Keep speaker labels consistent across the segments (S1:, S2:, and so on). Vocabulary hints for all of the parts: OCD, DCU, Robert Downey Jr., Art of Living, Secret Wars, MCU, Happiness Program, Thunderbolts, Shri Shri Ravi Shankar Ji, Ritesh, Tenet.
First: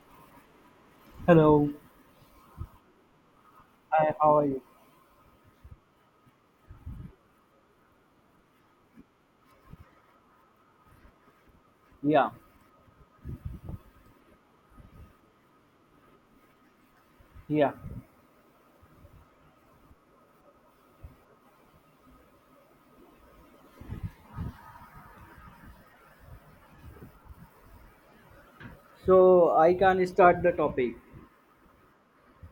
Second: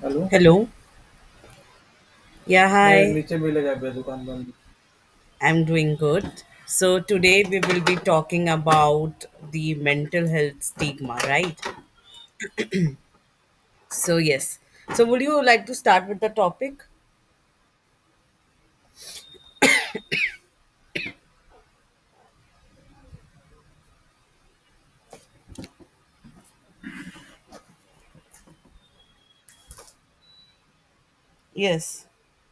S1: Hello? Hello.
S2: Hello.
S1: Yeah, मैं hi. नीचे मिलेगा अभी
S2: Hi,
S1: दुकान
S2: how are
S1: बंद
S2: you?
S1: I'm doing good. So today we will be talking about the mental health stigma, right?
S2: Yeah,
S1: So yes. So would you like to start with the topic?
S2: yeah. So I can start the topic.
S1: Yes.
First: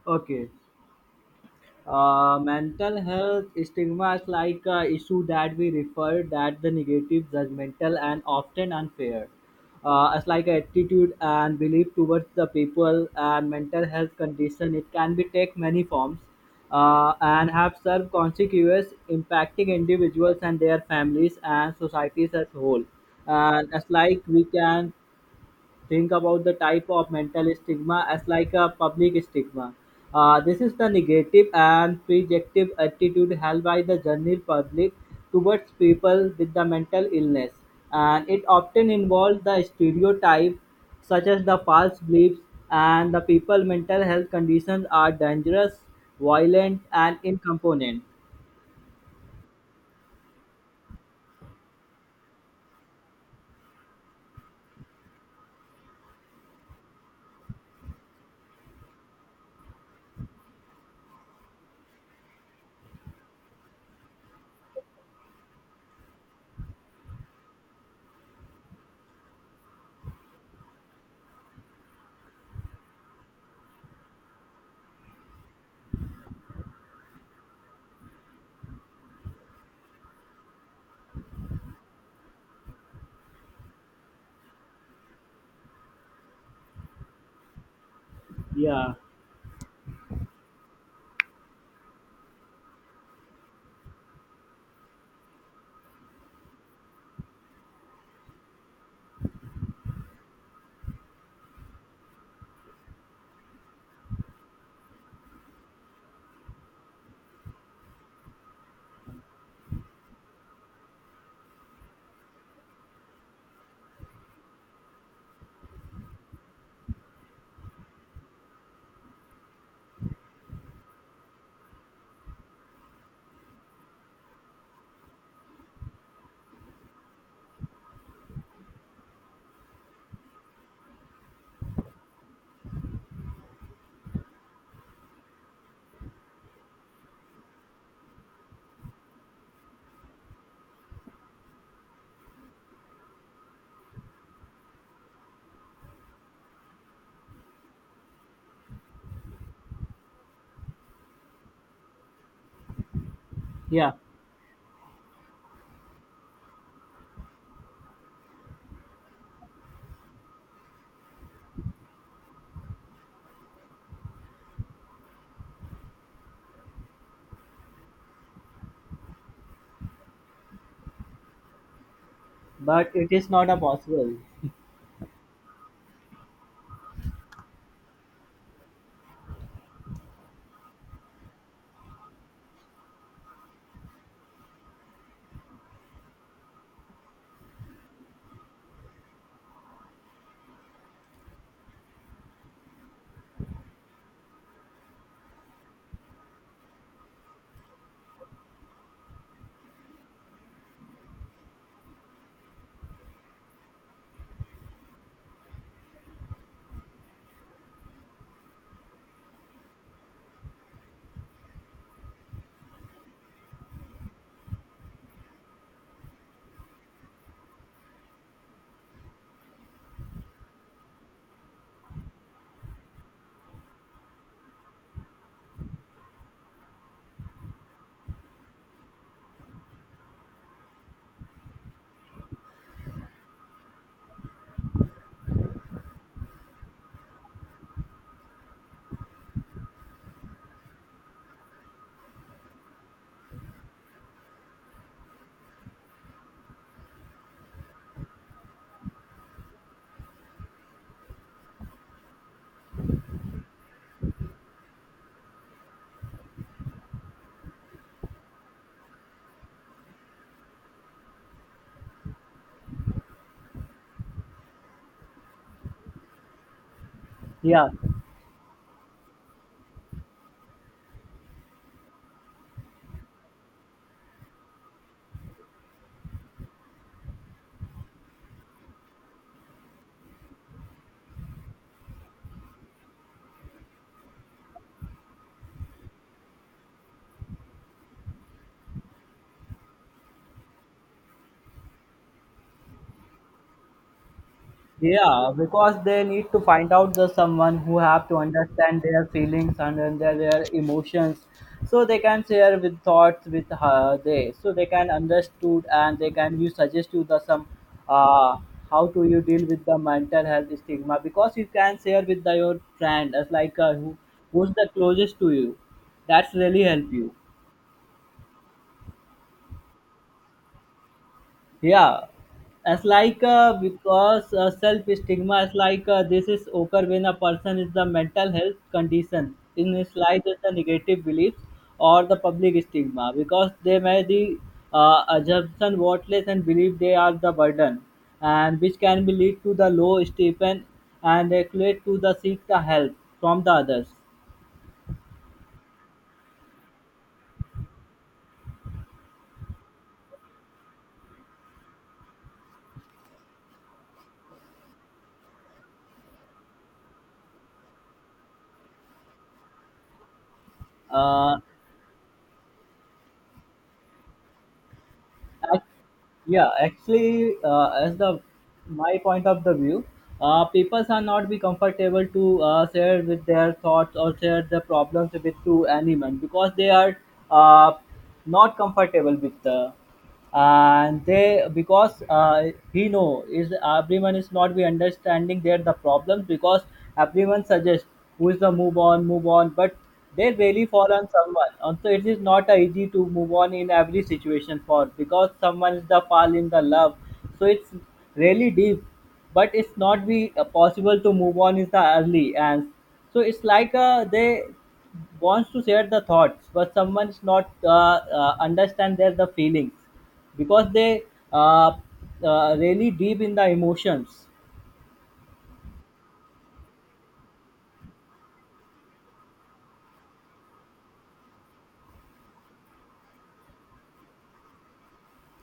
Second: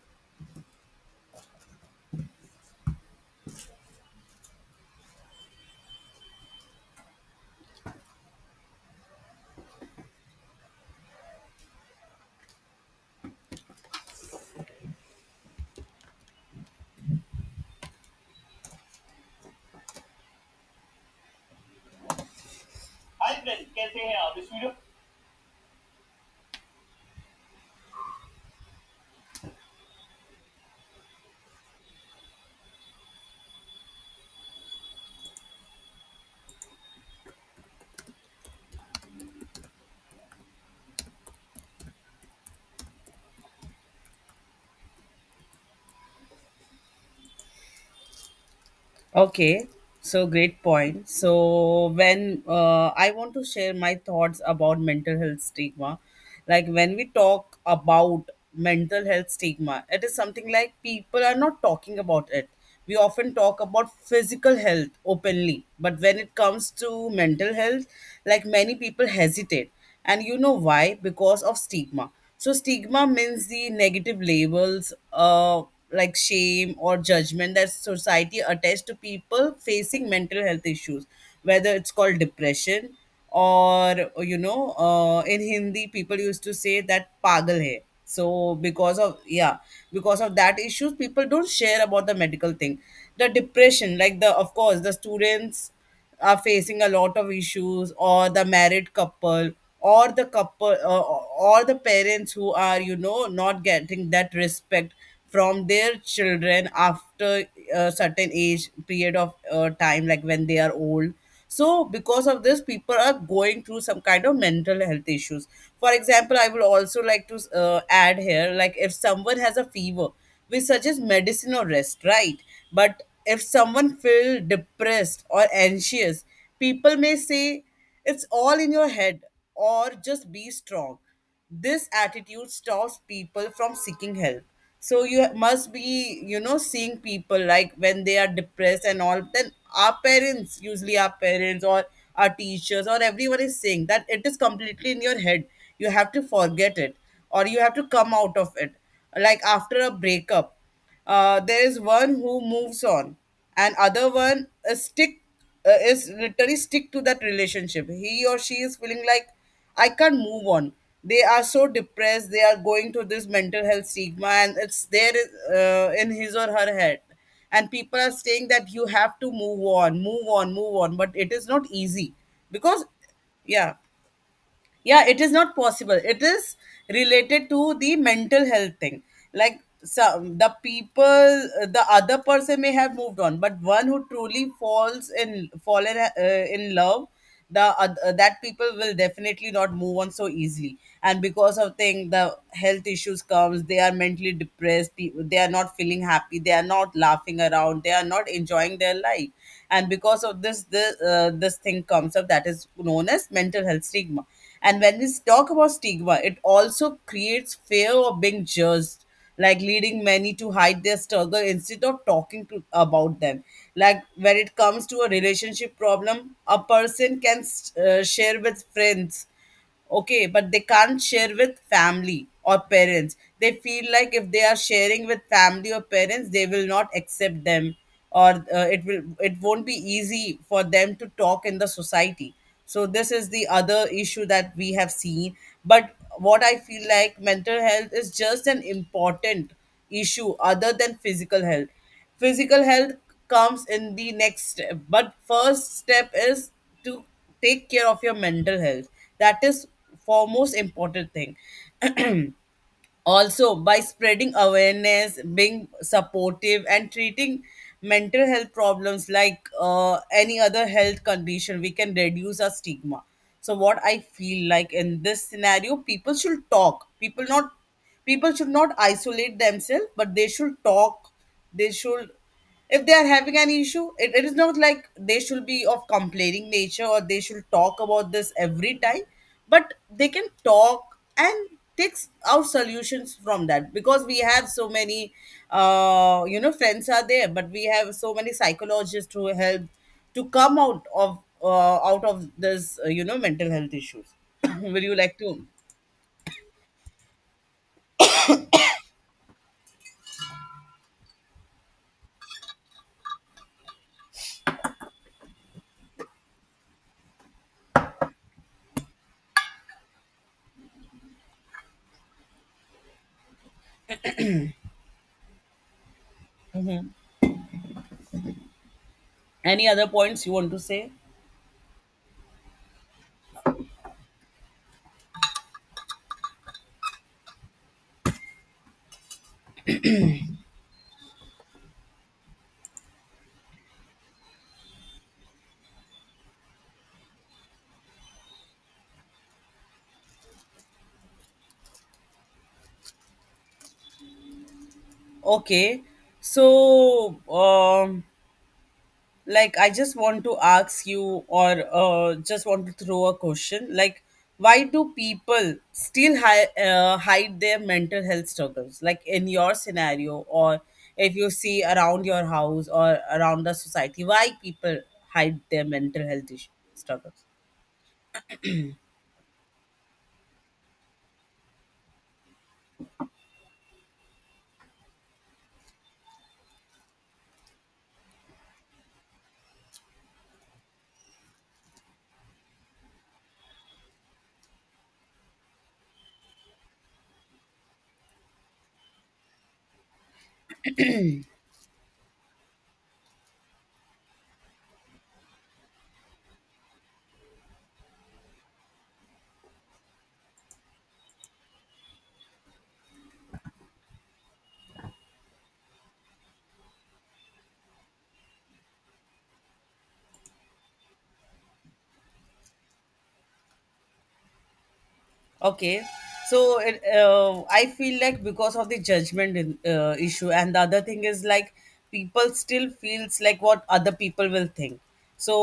S2: Okay. Mental health stigma is like a issue that we refer that the negative, judgmental, and often unfair. It's like attitude and belief towards the people and mental health condition. It can be take many forms and have served consequences impacting individuals and their families and societies as whole.
S1: Hi friend
S2: And it's
S1: कैसे हैं
S2: like
S1: आप
S2: we
S1: इस video
S2: can think about the type of mental stigma as like a public stigma. This is the negative and prejective attitude held by the general public towards people with the mental illness, and it often involves the stereotype such as the false beliefs and the people mental health conditions are dangerous, violent, and incomponent.
S1: Okay, so great point. So when I want to share my thoughts about mental health stigma, like when we talk about mental health stigma, it is something like people are not talking about it. We often talk about physical health openly, but when it comes to mental health, like many people hesitate. And you know why? Because of stigma. So stigma means the negative labels, like shame or judgment that society attaches to people facing mental health issues, whether it's called depression or in Hindi people used to say that pagal hai. So
S2: Yeah,
S1: because of because of that issues, people don't share about the medical thing. The depression, like the of course the students are facing a lot of issues or the married couple or the parents who are you know not getting that respect from their children after a certain age period of time, like when they are old. So because of this, people are going through some kind of mental health issues. For example, I will also like to add here, like if someone has a fever, we suggest medicine or rest, right? But if someone feel depressed or anxious, people may say it's all in your head or just be strong. This attitude stops people from seeking help. So you must be, you know, seeing people like when they are depressed and all, then our parents, usually our teachers or everyone is saying that it is completely in your head. You have to forget it or you have to come out of it, like after a breakup. There is one who moves on and
S2: yeah,
S1: other one stick, is literally stick to that relationship. He or she is feeling like I can't move on. They are so depressed. They are going to this mental health stigma and it's there in his or her head. And people are saying that you have to move on, move on, move on, but it is not easy because
S2: but it is not a
S1: yeah,
S2: possible.
S1: yeah, it is not possible. It is related to the mental health thing. Like some the people, the other person may have moved on, but one who truly falls in fallen in love, the that people will definitely not move on so easily. And because of thing, the health issues comes. They are mentally depressed. They are not feeling happy. They are not laughing around. They are not enjoying their life. And because of this, the this thing comes up that is known as mental health stigma. And when we talk about stigma, it also creates fear of being judged, like leading many to hide their struggle instead of talking to, about them. Like when it comes to a relationship problem, a person can share with friends, okay, but they can't share with family or parents. They feel like if they are sharing with family or parents, they will not accept them, or it will, it won't be easy for them to talk in the society. So this is the other issue that we have seen. But what I feel like mental health is just an important issue other than physical health. Physical health comes in the next step, but first step is to take care of your mental health. That is foremost important thing. Also, by spreading awareness, being supportive, and treating mental health problems like any other health condition, we can reduce our stigma. So, what I feel like in this scenario, people should talk.
S2: Yeah,
S1: People should not isolate themselves, but they should talk. They should, if they are having an issue, it is not like they should be of complaining nature or they should talk about this every time, but they can talk and take out solutions from that, because we have so many friends are there, but we have so many psychologists who help to come out of this mental health issues. Will you like
S2: Yeah,
S1: to
S2: because they need to find out the someone who have to understand their feelings and then their emotions, so they can share with thoughts with her they so they can understood and they can you suggest you the some uh how to you deal with the mental health stigma, because you can share with your friend as like who who's the closest to you, that's really
S1: Mhm.
S2: help you.
S1: Any other points you want to say?
S2: Yeah, it's like because self stigma is like this is okay when a person is the mental health condition in his life is the negative beliefs or the public stigma, because they may the assumption worthless and believe they are the burden, and which can be lead to the low stipend and equate to the seek the help from the others.
S1: Okay, so um like I just want to ask you, or just want to throw a question like, why do people still hide their mental health struggles, like in your scenario, or if you
S2: Uh,
S1: see around your house or around the society, why people hide their mental health issue,
S2: Yeah,
S1: struggles?
S2: actually, as the my point of the view, people are not be comfortable to share with their thoughts or share the problems with to anyone because they are uh, not comfortable with the and they because he know is everyone is not be understanding there the problems, because everyone suggests who is the move on move on, but they really fall on someone and so it is not a easy to move on in every situation for because someone is the fall in the love, so it's really deep, but it's not be possible to move on is the early. And so it's like they wants to share the thoughts, but someone is not understand their the feelings because they uh, really deep in the emotions.
S1: Okay, so I feel like because of the judgment in, issue, and the other thing is like people still feels like what other people will think.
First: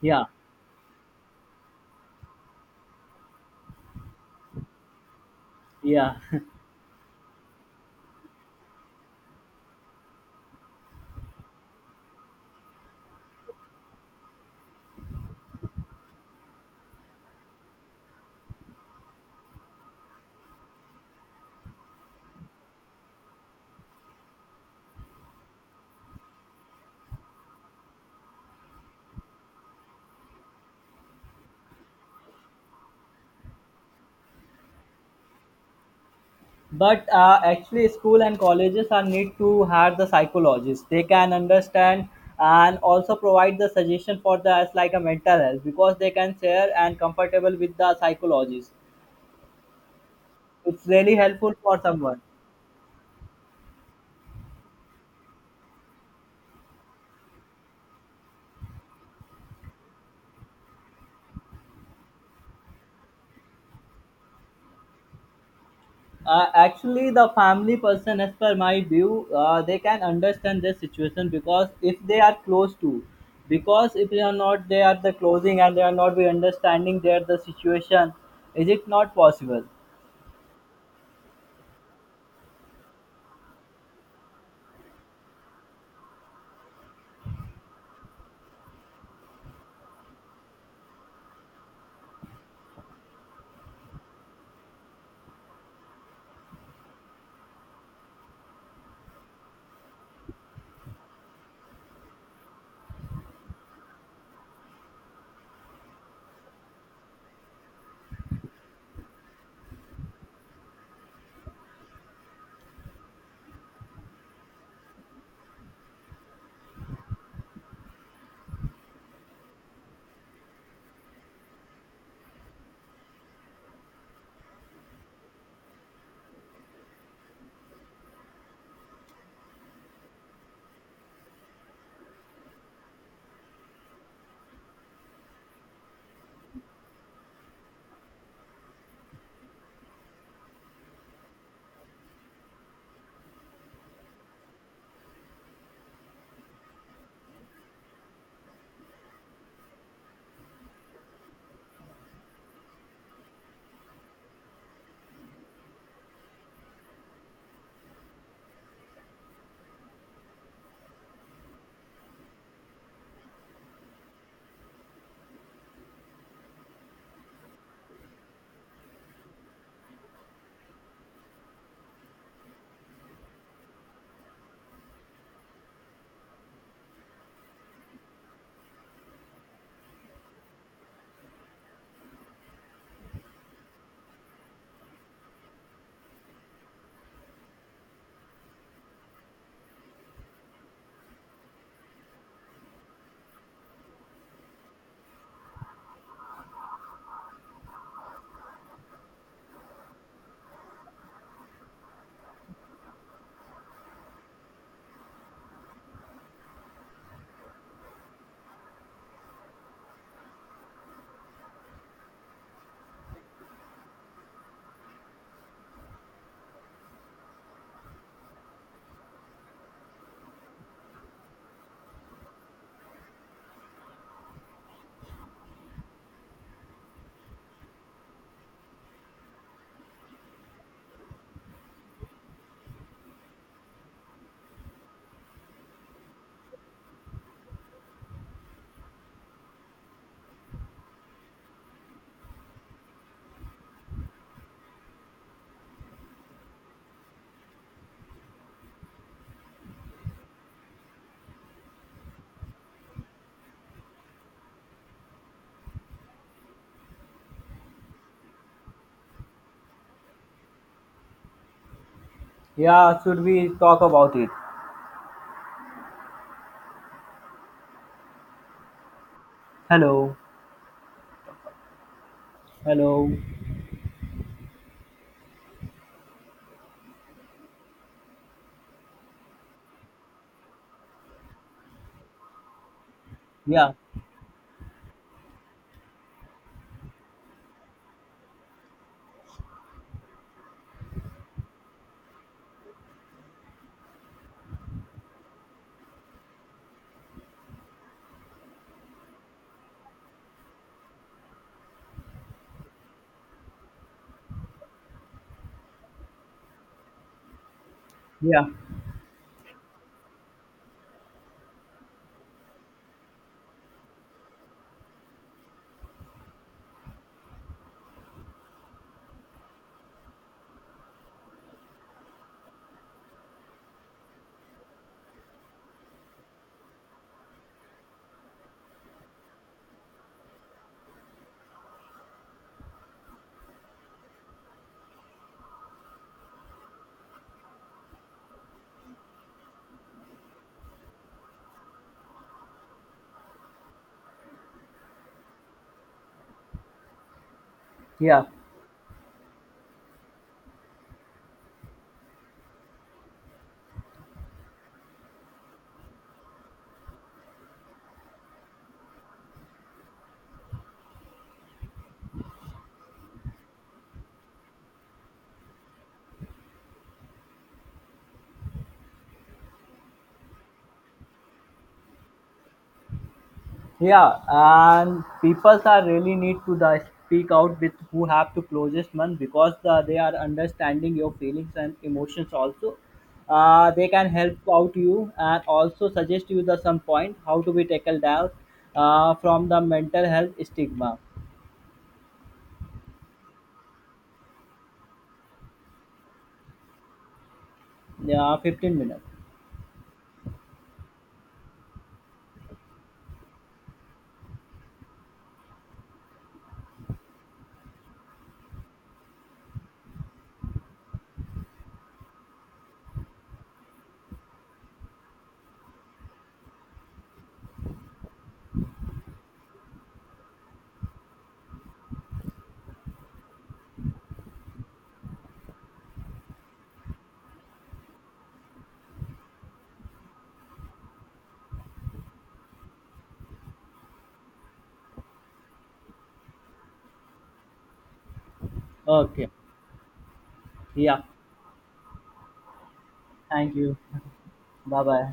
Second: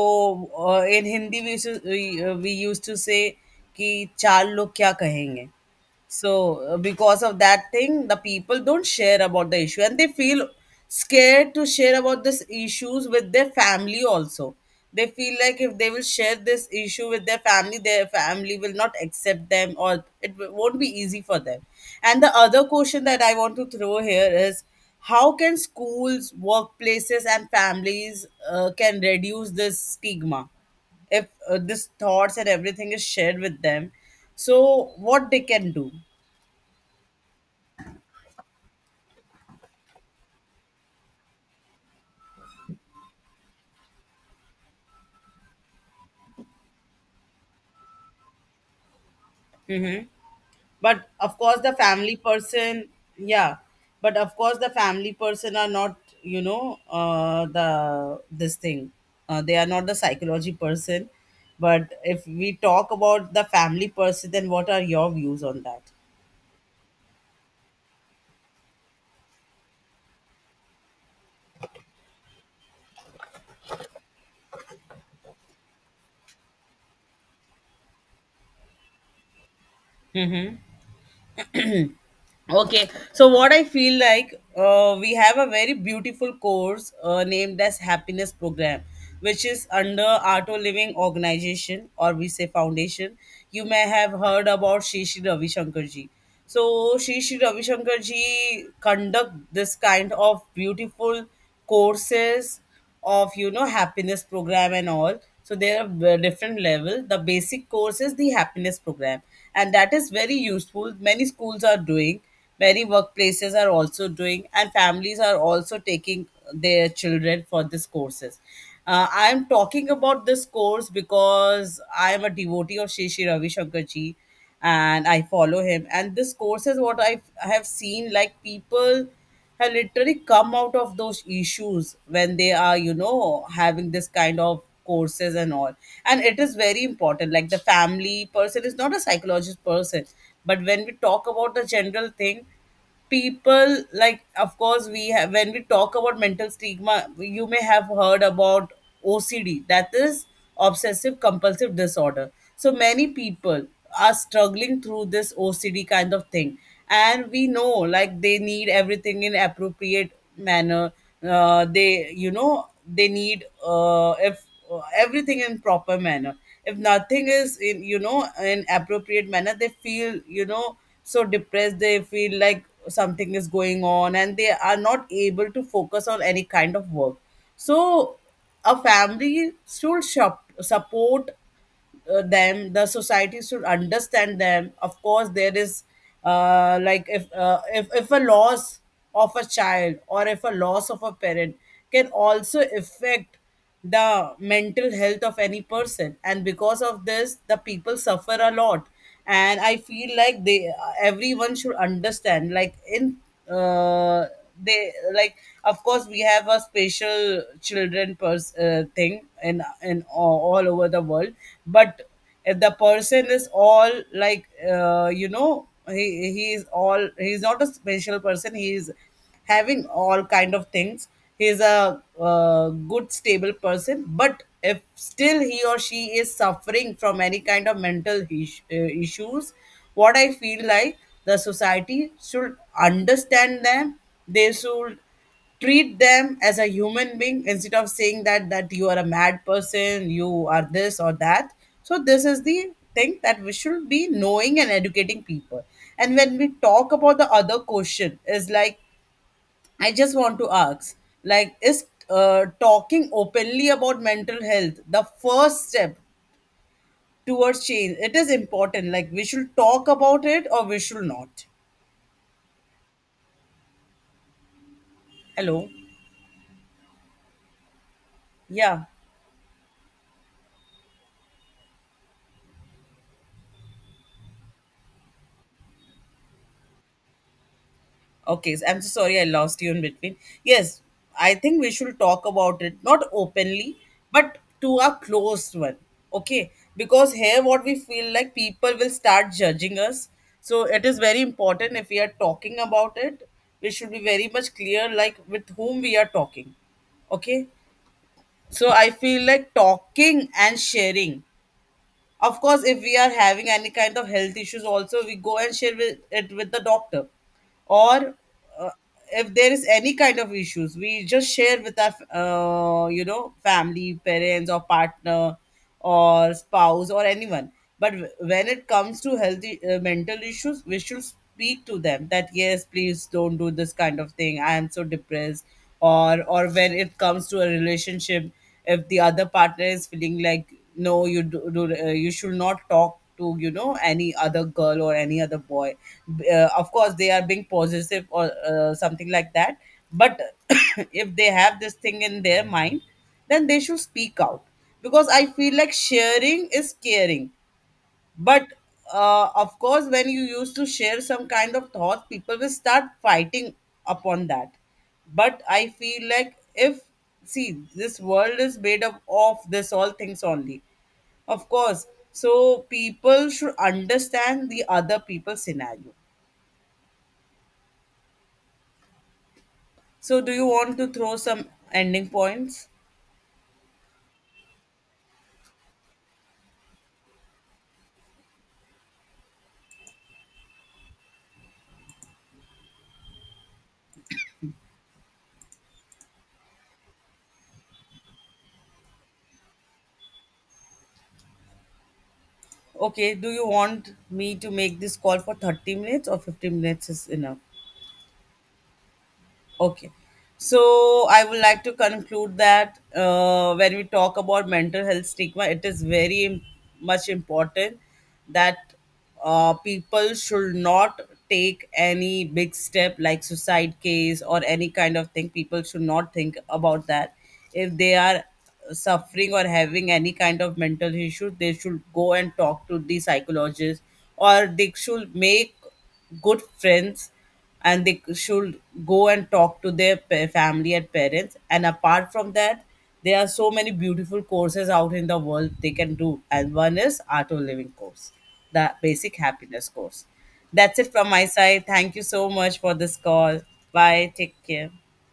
S2: yeah
S1: in Hindi we used to say कि चार लोग क्या कहेंगे.
S2: yeah
S1: So because of that thing, the people don't share about the issue and they feel scared to share about these issues with their family also. They feel like if they will share this issue with their family will not accept them, or won't be easy for them. And the other question that I want to throw here is, how can schools, workplaces and families can reduce this stigma? If this thoughts and everything is shared with them, so what they can do?
S2: but actually school and colleges are need to have the psychologists, they can understand and also provide the suggestion for the as like a mental health, because they can share and comfortable with the psychologist. It's
S1: But
S2: really
S1: of
S2: helpful
S1: course the
S2: for
S1: family
S2: someone.
S1: person, yeah, but of course the family person are not, you know, the this thing, they are not the psychology person. But if we talk about the family person, then what are your views on that?
S2: Actually, the family person, as per my view, they can understand this situation because if they are close to, because if they are not, they are the closing and they are not be understanding their the situation. Is it not possible?
S1: Hmm. Okay, so what I feel like, we have a very beautiful course named as Happiness Program, which is under Auto Living Organization, or we say Foundation. You may have heard about Shri Shri Ravi Shankar Ji. So Shri Shri Ravi Shankar Ji conduct this kind of beautiful courses of, you know, happiness program and all. So there are different level. The basic course is the happiness program, and that is very useful. Many schools are doing, many workplaces are also doing, and families are also taking their children for these courses. I am talking about this course because I am a devotee of Shri Shri Ravi Shankar Ji, and I follow him. And this course is what I have seen, like people and literally come out of those issues when they are, you know, having this kind of courses and all. And it is very important, like the family person is not a psychologist person. But when we talk about the general thing, people like, of course we have, when we talk about mental stigma, you may have heard about OCD, that is obsessive compulsive disorder. So many people are struggling through this OCD kind of thing. And we know like they need everything in appropriate manner. They, you know, they need, if everything in proper manner. If nothing is in, you know, in appropriate manner, they feel, you know, so depressed. They feel like something is going on and they are not able to focus on any kind of work. So a family should support them. The society should understand them. Of course there is, like if a loss of a child or if a loss of a parent can also affect the mental health of any person, and because of this the people suffer a lot. And I feel like they everyone should understand, like in, uh, they like of course we have a special children thing in, all over the world. But if the person is all like, uh, you know he he is all he's not a special person. He is having all kind of things. He is a good stable person. But if still he or she is suffering from any kind of mental issues, what I feel like, the society should understand them. They should treat them as a human being, instead of saying that you are a mad person, you are this or that. So this is the thing that we should be knowing and educating people. And when we talk about, the other question is like, I just want to ask, like is talking openly about mental health the first step towards change? It is important, like we should talk about it or we should not?
S2: Yeah, should we talk about it?
S1: Hello. Yeah.
S2: Hello, hello.
S1: Okay, so I'm so sorry I lost you in between. Yes, I think we should talk about it, not
S2: Yeah,
S1: openly, but to our close one. Okay, because here what we feel like, people will start judging us. So it is very important, if we are talking about it, we should be very much clear, like with whom we are talking. Okay, so I feel like talking and sharing. Of course, if we are having any kind of health issues, also we go and share with, it with the doctor. Or
S2: yeah,
S1: uh, if there is any kind of issues, we just share with our, you know, family, parents, or partner, or spouse, or anyone. But when it comes to healthy mental issues, we should speak to them that yes, please don't do this kind of thing. I am so depressed. Or when it comes to a relationship, if the other partner is feeling like, no, do you should not talk to, you know, any other girl or any other boy. Of course they are being possessive or something like that. But if they have this thing in their mind, then they should speak out, because I feel like sharing is caring.
S2: yeah.
S1: But of course, when you used to share some kind of thoughts, people will start fighting upon that. But I feel like if, see, this world is made up of this all things only. Of course. So people should understand the other people's scenario. So do you want to throw some ending points?
S2: Yeah, and people are really need to the speak out with who have the closest one, because the they are understanding your feelings and emotions also. They can help out you and also suggest you the some point how to be tackled out from the mental health stigma.
S1: Okay, do you want me to make this call for 30 minutes or 15 minutes is enough?
S2: Yeah, 15 minutes.
S1: Okay. So I would like to conclude that when we talk about mental health stigma, it is very much important, that people should not take any big step like suicide case or any kind of thing. People should not think about that. If they are suffering or having any kind of mental issue, they should go and talk to the psychologist, or they should make good friends, and they should go and talk to their family and parents. And apart from that, there are so many beautiful courses out in the world they can do, and one is Art of Living course, the basic
S2: Okay.
S1: happiness course. That's it
S2: Yeah.
S1: from my side. Thank you so much for this call.
S2: Thank you.
S1: Bye, take care.
S2: Bye bye.